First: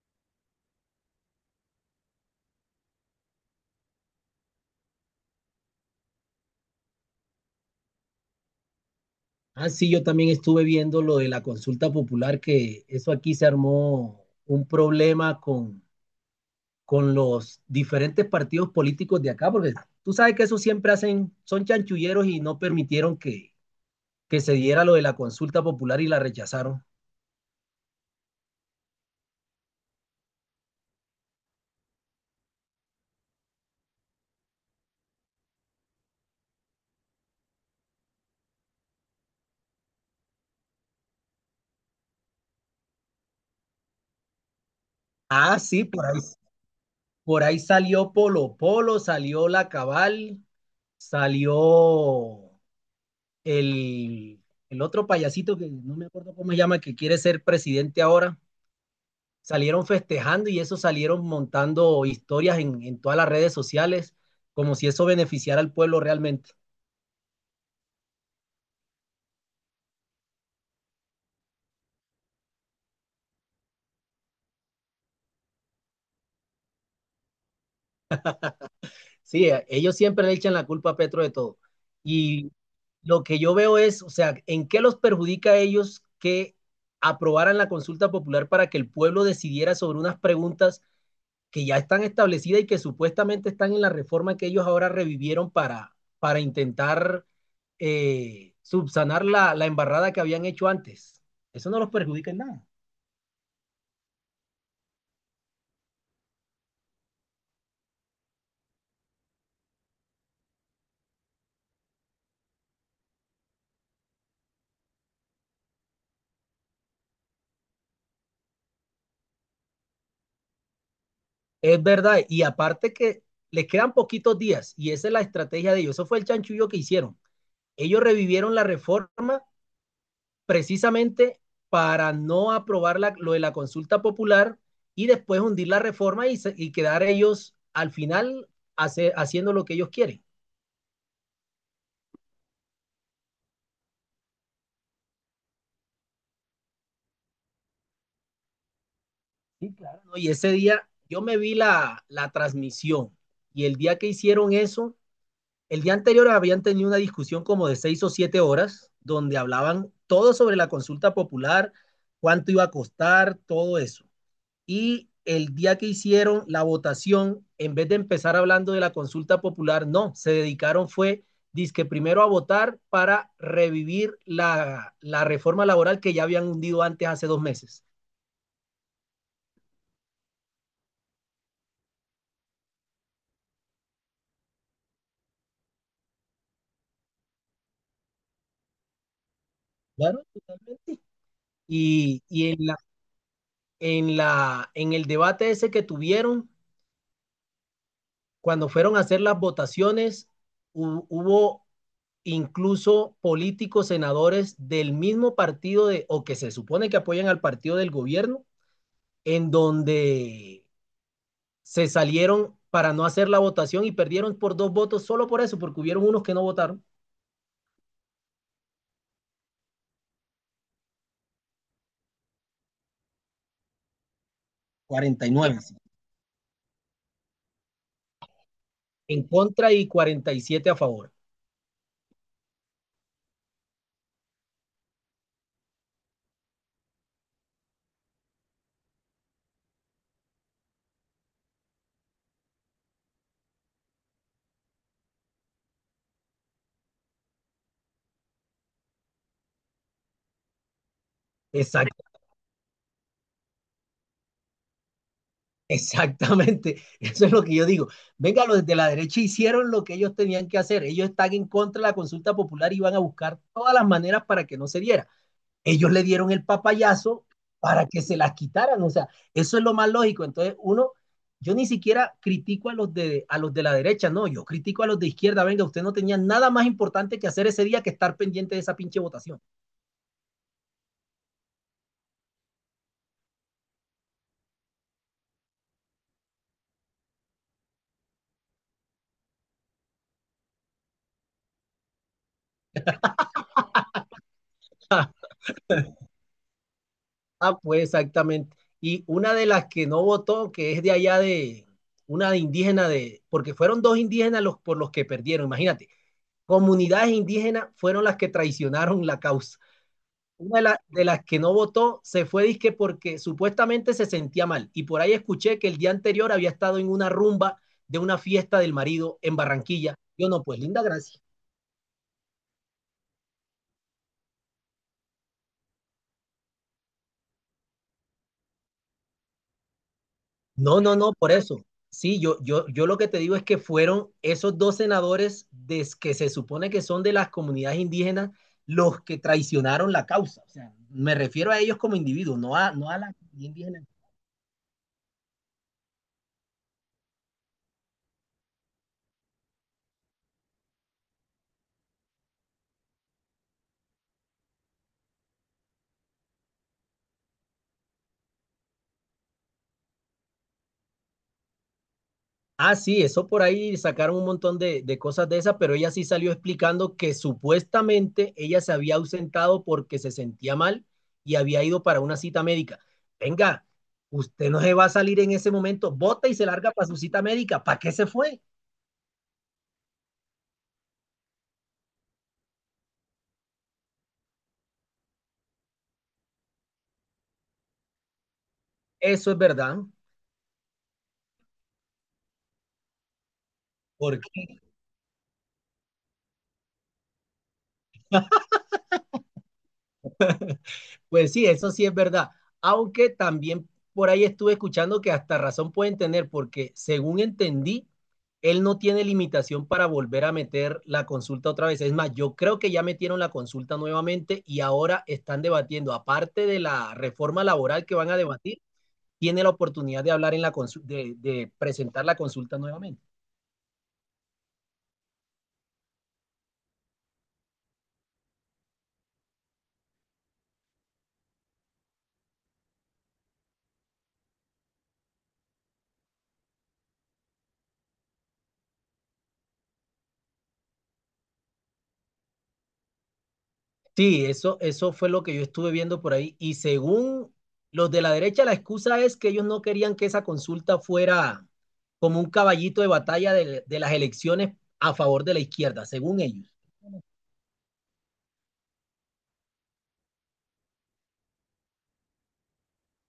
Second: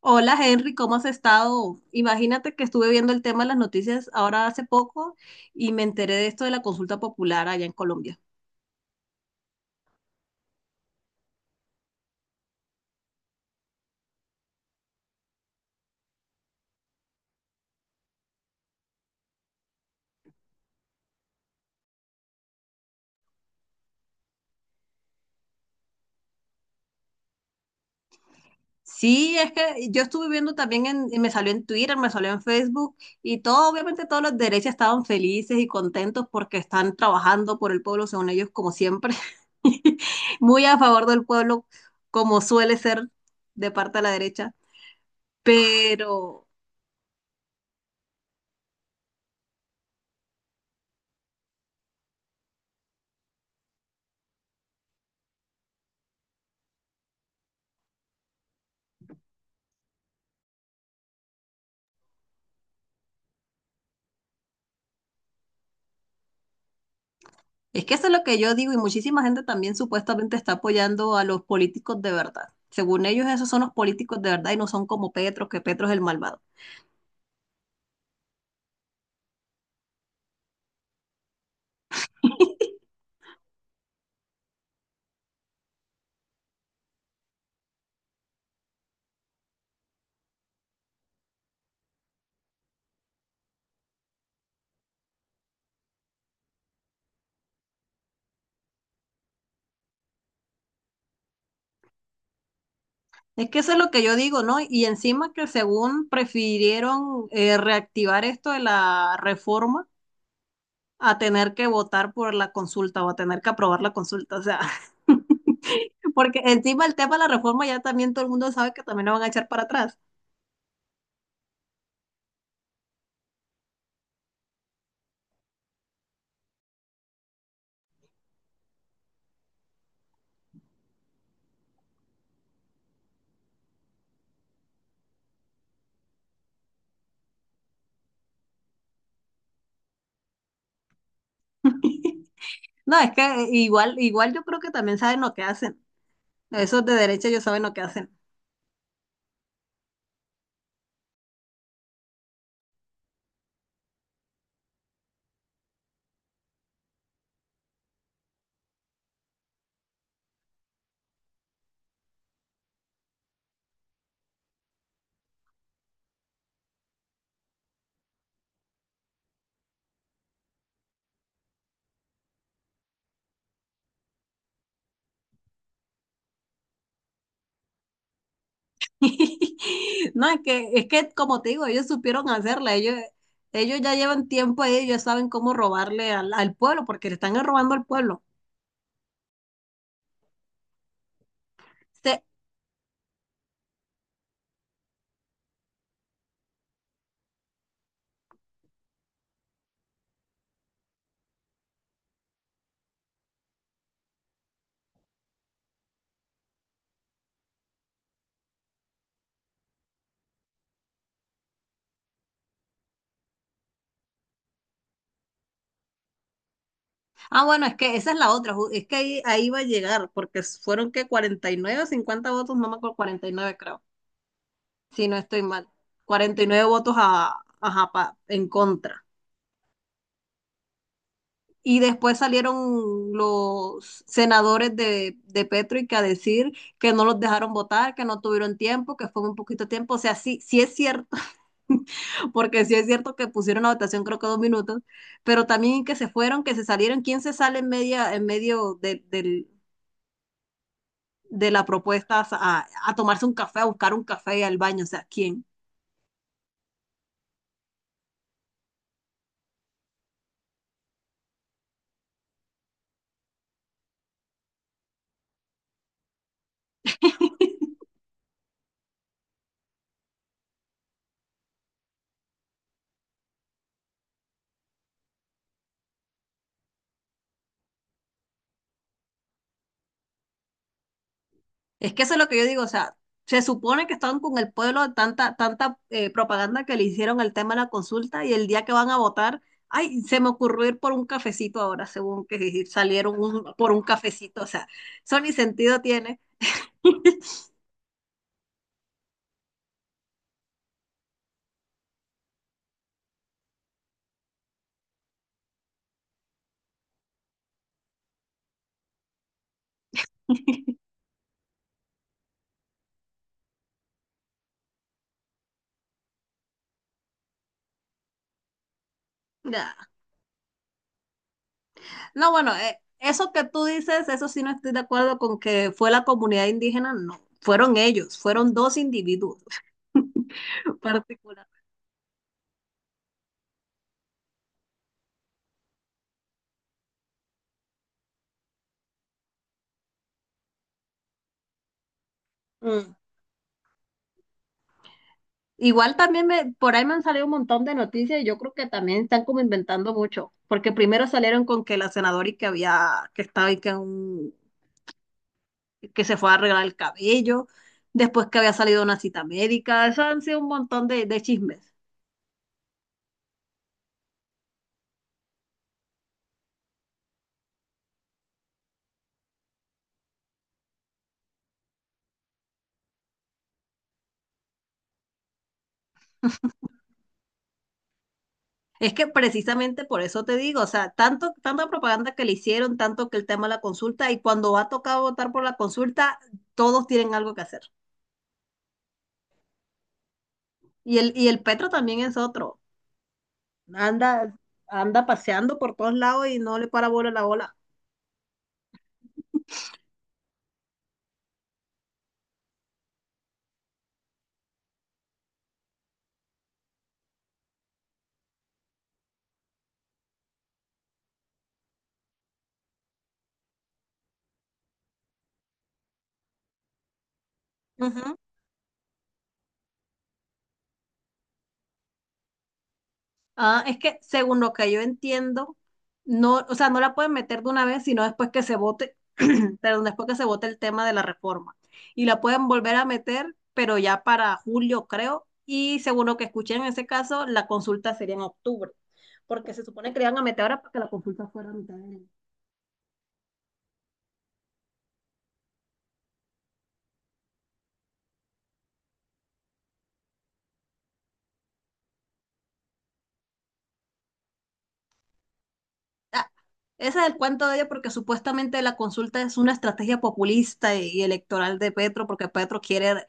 Hola Henry, ¿cómo has estado? Imagínate que estuve viendo el tema de las noticias ahora hace poco y me enteré de esto de la consulta popular allá en Colombia. Ah, sí, yo también estuve viendo lo de la consulta popular, que eso aquí se armó un problema con los diferentes partidos políticos de acá, porque tú sabes que eso siempre hacen, son chanchulleros y no permitieron que se diera lo de la consulta popular y la rechazaron. Sí, es que yo estuve viendo también, y me salió en Twitter, me salió en Facebook y todo, obviamente todos los derechas estaban felices y contentos porque están trabajando por el pueblo, según ellos, como siempre, muy a favor del pueblo, como suele ser de parte de la derecha. Ah, sí, Pero por ahí salió Polo Polo, salió La Cabal, salió el, el otro payasito que no me acuerdo cómo se llama, que quiere ser presidente ahora. Salieron festejando y eso, salieron montando historias en todas las redes sociales, como si eso beneficiara al pueblo realmente. es que eso es lo que yo digo y muchísima gente también supuestamente está apoyando a los políticos de verdad. Según ellos, esos son los políticos de verdad y no son como Petro, que Petro es el malvado. Sí, ellos siempre le echan la culpa a Petro de todo. Y lo que yo veo es, o sea, ¿en qué los perjudica a ellos que aprobaran la consulta popular para que el pueblo decidiera sobre unas preguntas que ya están establecidas y que supuestamente están en la reforma que ellos ahora revivieron para intentar subsanar la embarrada que habían hecho antes? Eso no los perjudica en nada. Es que eso es lo que yo digo, ¿no? Y encima que según prefirieron reactivar esto de la reforma a tener que votar por la consulta o a tener que aprobar la consulta. O sea, porque encima el tema de la reforma ya también todo el mundo sabe que también lo van a echar para atrás. Es verdad. Y aparte que les quedan poquitos días y esa es la estrategia de ellos. Eso fue el chanchullo que hicieron. Ellos revivieron la reforma precisamente para no aprobar lo de la consulta popular y después hundir la reforma y quedar ellos al final haciendo lo que ellos quieren. No, es que igual, igual yo creo que también saben lo que hacen. Esos de derecha ellos saben lo que hacen. Sí, claro, ¿no? Y ese día yo me vi la transmisión y el día que hicieron eso, el día anterior habían tenido una discusión como de seis o siete horas donde hablaban todo sobre la consulta popular, cuánto iba a costar, todo eso. Y el día que hicieron la votación, en vez de empezar hablando de la consulta popular, no, se dedicaron fue, dizque primero a votar para revivir la reforma laboral que ya habían hundido antes hace dos meses. No, es que como te digo, ellos supieron hacerla, ellos ya llevan tiempo ahí, ellos saben cómo robarle al pueblo, porque le están robando al pueblo. Claro, totalmente. Y, Se- y en la, en el debate ese que tuvieron, cuando fueron a hacer las votaciones, hubo incluso políticos, senadores del mismo partido de, o que se supone que apoyan al partido del gobierno, en donde se salieron para no hacer la votación y perdieron por dos votos solo por eso, porque hubieron unos que no votaron. ah, bueno, es que esa es la otra, es que ahí va a llegar, porque fueron que 49 o 50 votos, no me acuerdo, 49 creo, si no estoy 49 mal, 49 votos a, ajá, en contra. en contra y 47 a favor. Y después salieron los senadores de Petrick a decir que no los dejaron votar, que no tuvieron tiempo, que fue un poquito de tiempo. O sea, sí, sí es cierto, porque sí es cierto que pusieron la votación creo que dos minutos, pero también que se fueron, que se salieron. ¿Quién se sale en medio de la Exacto. propuesta a tomarse un café, a buscar un café y al baño? O sea, ¿quién? Exactamente, eso es lo que yo digo. Venga, los de la derecha hicieron lo que ellos tenían que hacer. Ellos están en contra de la consulta popular y van a buscar todas las maneras para que no se diera. Ellos le dieron el papayazo para que se las quitaran. O sea, eso es lo más lógico. Entonces, uno, yo ni siquiera critico a los de la derecha, no, yo critico a los de izquierda. Venga, usted no tenía nada más importante que hacer ese día que estar pendiente de esa pinche votación. Es que eso es lo que yo digo, o sea, se supone que estaban con el pueblo de tanta, tanta propaganda que le hicieron al tema de la consulta y el día que van a votar, ay, se me ocurrió ir por un cafecito ahora, según que salieron por un cafecito, o sea, eso ni sentido tiene. Ah, pues exactamente. Y una de las que no votó, que es de allá de una de indígena de, porque fueron dos indígenas los por los que perdieron, imagínate. Comunidades indígenas fueron las que traicionaron la causa. Una de, de las que no votó se fue disque porque supuestamente se sentía mal. Y por ahí escuché que el día anterior había estado en una rumba de una fiesta del marido en Ya. Barranquilla. Yo no, pues linda gracia. No, bueno, eso que tú dices, eso sí no estoy de acuerdo con que fue la comunidad indígena, no, fueron ellos, fueron dos individuos No, no, no, por particular. eso. Sí, yo lo que te digo es que fueron esos dos senadores que se supone que son de las comunidades indígenas los que traicionaron la causa. O sea, me refiero a ellos como individuos, no no a la comunidad indígena. Igual también por ahí me han salido un montón de noticias y yo creo que también están como inventando mucho, porque primero salieron con que la senadora y que había, que estaba y que que se fue a arreglar el cabello, después que había salido una cita médica, eso han sido un montón de chismes. Ah, sí, eso por ahí sacaron un montón de cosas de esas, pero ella sí salió explicando que supuestamente ella se había ausentado porque se sentía mal y había ido para una cita médica. Venga, usted no se va a salir en ese momento, bota y se larga para su cita médica. ¿Para qué se fue? Es que precisamente por eso te digo, o sea, tanto, tanta propaganda que le hicieron, tanto que el tema de la consulta, y cuando va a tocar votar por la consulta, todos tienen algo que hacer. Eso es verdad, Y el Petro también es otro. porque Anda, anda paseando por todos lados y no le para bola la bola. pues sí, eso sí es verdad, aunque también por ahí estuve escuchando que hasta razón pueden tener, porque según entendí, él no tiene limitación para volver a meter la consulta otra vez. Es más, yo creo que ya metieron la consulta nuevamente y ahora están debatiendo, aparte de la reforma laboral que van Ujú. a debatir, tiene la oportunidad de hablar en de presentar la consulta nuevamente. Ah, es que según lo que yo entiendo, no, o sea, no la pueden meter de una vez, sino después que se vote, perdón, después que se vote el tema de la reforma. Y la pueden volver a meter, pero ya para julio, creo, y según lo que escuché en ese caso, la consulta sería en octubre, porque se supone que le iban a meter ahora para que la consulta fuera a mitad de año. Sí, eso fue lo que yo estuve viendo por ahí. Y según los de la derecha, la excusa es que ellos no querían que esa consulta fuera como un caballito de batalla de las elecciones a favor de la izquierda, según Ah, ellos. ese es el cuento de ella porque supuestamente la consulta es una estrategia populista y electoral de Petro porque Petro quiere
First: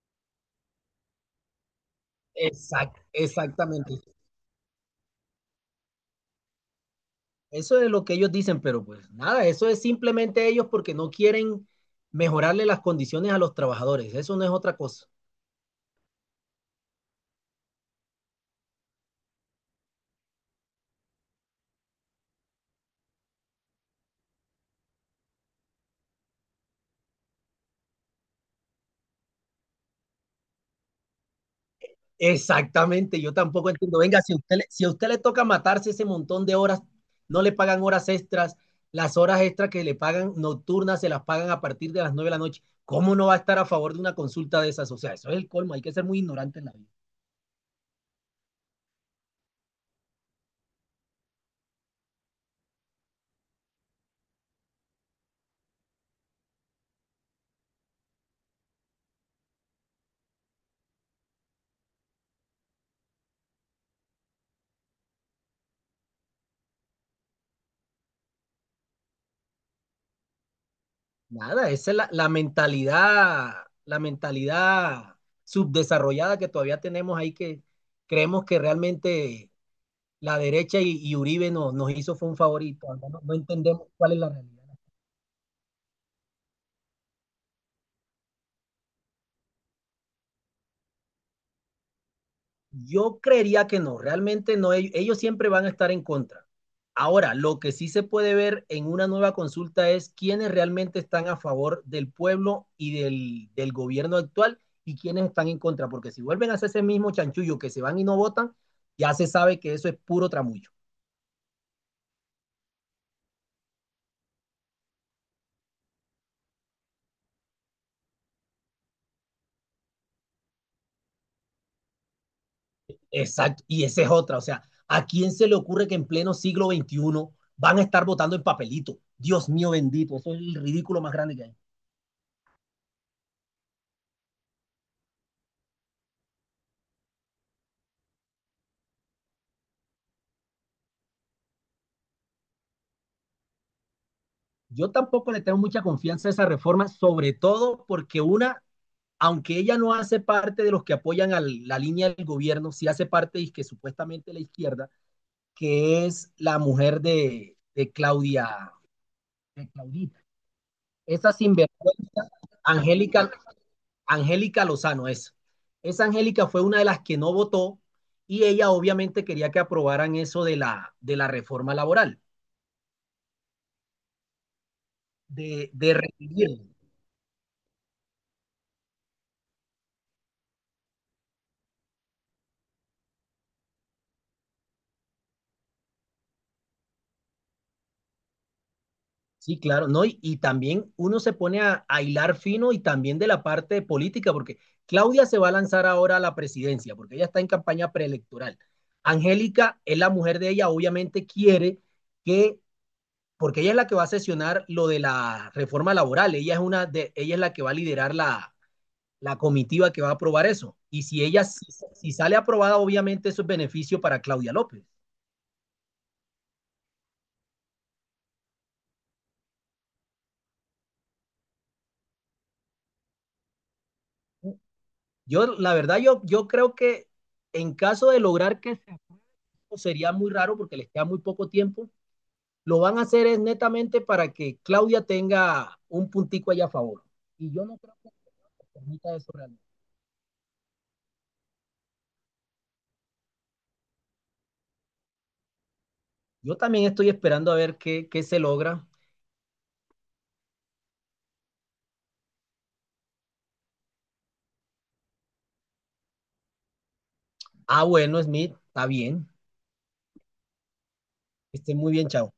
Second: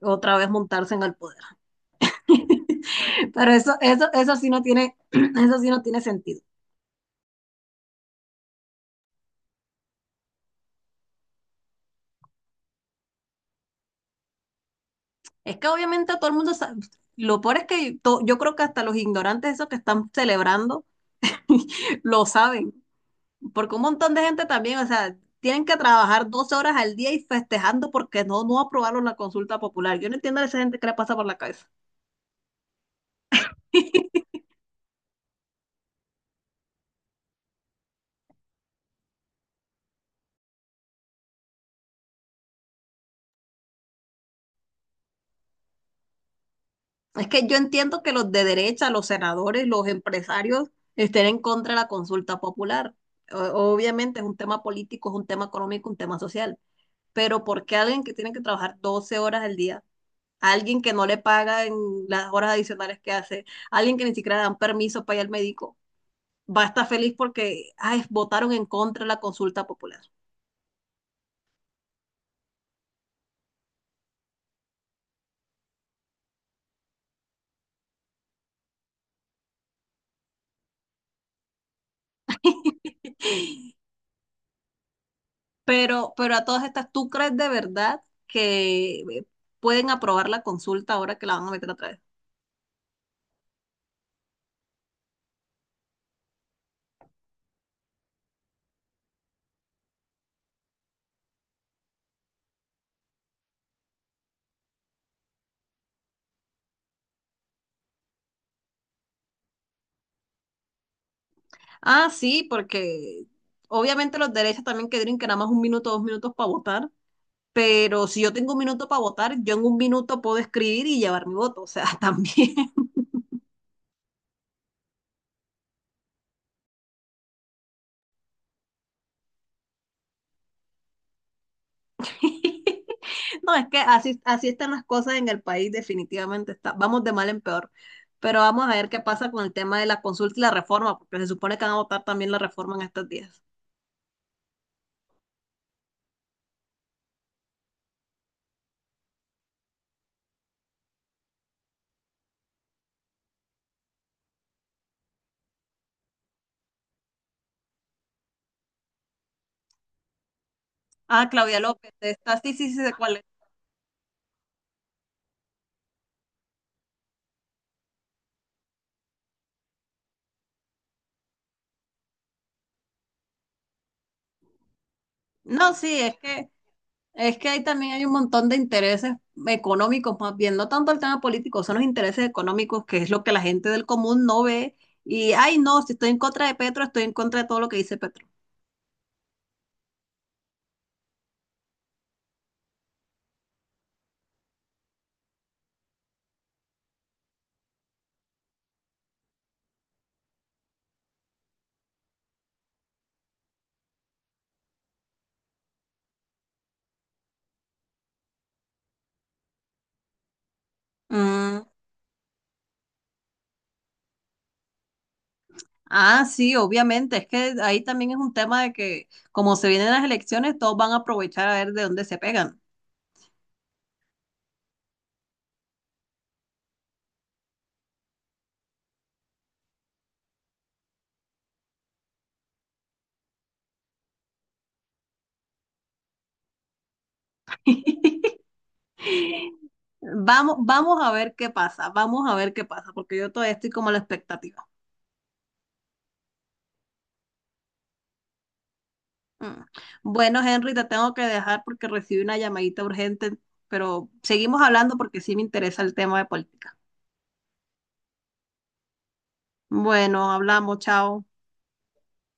otra vez montarse en el poder. Pero Exactamente. Eso sí no tiene, eso sí no tiene sentido. Eso es lo que ellos dicen, pero pues nada, eso es simplemente ellos porque no quieren mejorarle las condiciones a los trabajadores. Eso no es otra cosa. Es que obviamente todo el mundo sabe, lo peor es que yo creo que hasta los ignorantes esos que están celebrando lo saben, porque un montón de gente también, o sea, tienen que trabajar 12 horas al día y festejando porque no, no aprobaron la consulta popular. Yo no entiendo a esa gente que le pasa por la cabeza. Exactamente, yo tampoco entiendo. Venga, si a usted le toca matarse ese montón de horas, no le pagan horas extras, las horas extras que le pagan nocturnas se las pagan a partir de las 9 de la noche. ¿Cómo no va a estar a favor de una consulta de esas? O sea, eso es el colmo, hay que ser muy ignorante en la vida. Es que yo entiendo que los de derecha, los senadores, los empresarios estén en contra de la consulta popular. O- Obviamente es un tema político, es un tema económico, un tema social. Pero ¿por qué alguien que tiene que trabajar 12 horas al día, alguien que no le pagan las horas adicionales que hace, alguien que ni siquiera le dan permiso para ir al médico, va a estar feliz porque, ay, votaron en contra de la consulta popular? Nada, esa es la mentalidad subdesarrollada que todavía tenemos ahí que creemos que realmente la derecha y Uribe nos hizo fue un favorito, no, no entendemos cuál es la realidad. Pero a todas estas, ¿tú crees de verdad que pueden aprobar la consulta ahora que la van a meter atrás? Yo creería que no, realmente no, ellos siempre van a estar en contra. Ahora, lo que sí se puede ver en una nueva consulta es quiénes realmente están a favor del pueblo y del gobierno actual y quiénes están en contra, porque si vuelven a hacer ese mismo chanchullo que se van y no votan, ya se sabe que eso es puro tramullo. Ah, sí, porque obviamente los derechos también que nada más un minuto, dos minutos para votar, pero si yo tengo un minuto para votar, yo en un minuto puedo escribir y llevar mi voto, o sea, también. Exacto, y esa es otra, o sea, ¿a quién se le ocurre que en pleno siglo XXI van a estar votando en papelito? Dios mío bendito, eso es el ridículo más grande que hay. No, es que así, así están las cosas en el país, definitivamente está, vamos de mal en peor. Pero vamos a ver qué pasa con el tema de la consulta y la reforma, porque se supone que van a votar también la reforma en estos días. Yo tampoco le tengo mucha confianza a esa reforma, sobre todo porque una, aunque ella no hace parte de los que apoyan a la línea del gobierno, sí hace parte y que supuestamente la izquierda, que es la mujer de Claudia, de Claudita. Ah, Esa Claudia López, sinvergüenza, está, sí, sí, sí, sé cuál es. Angélica, Angélica Lozano es. Esa Angélica fue una de las que no votó y ella obviamente quería que aprobaran eso de de la reforma laboral, No, de sí, es que recibir. Es que ahí también hay un montón de intereses económicos, más bien, no tanto el tema político, son los intereses económicos, que es lo que la gente del común no ve. Y, ay, no, si estoy en contra de Petro, estoy en contra de todo lo que dice Petro. Sí, claro, ¿no? Y también uno se pone a hilar fino y también de la parte política, porque Claudia se va a lanzar ahora a la presidencia, porque ella está en campaña preelectoral. Angélica es la mujer de ella, obviamente quiere que, porque ella es la que va a sesionar lo de la reforma laboral, ella es, una de, ella es la que va a liderar la comitiva que va a aprobar eso. Y si ella Mm. si, si sale aprobada, obviamente eso es beneficio para Claudia López. Ah, sí, obviamente, es que ahí también es un tema de que como se vienen las elecciones, todos van a aprovechar a ver de dónde se pegan. Yo, la verdad, yo creo que en caso de lograr que sería muy raro porque les queda muy poco tiempo. Lo van a hacer es netamente para que Claudia tenga un puntico allá a favor. Y yo no creo que permita eso realmente. Vamos, vamos a ver qué pasa, vamos a ver qué pasa, porque yo todavía estoy como a la expectativa. Yo también estoy esperando a ver qué se logra. Mm. Bueno, Henry, te tengo que dejar porque recibí una llamadita urgente, pero seguimos hablando porque sí me interesa el tema de política. Ah, bueno, Smith, está bien. Bueno, hablamos, chao. Esté muy bien, chao.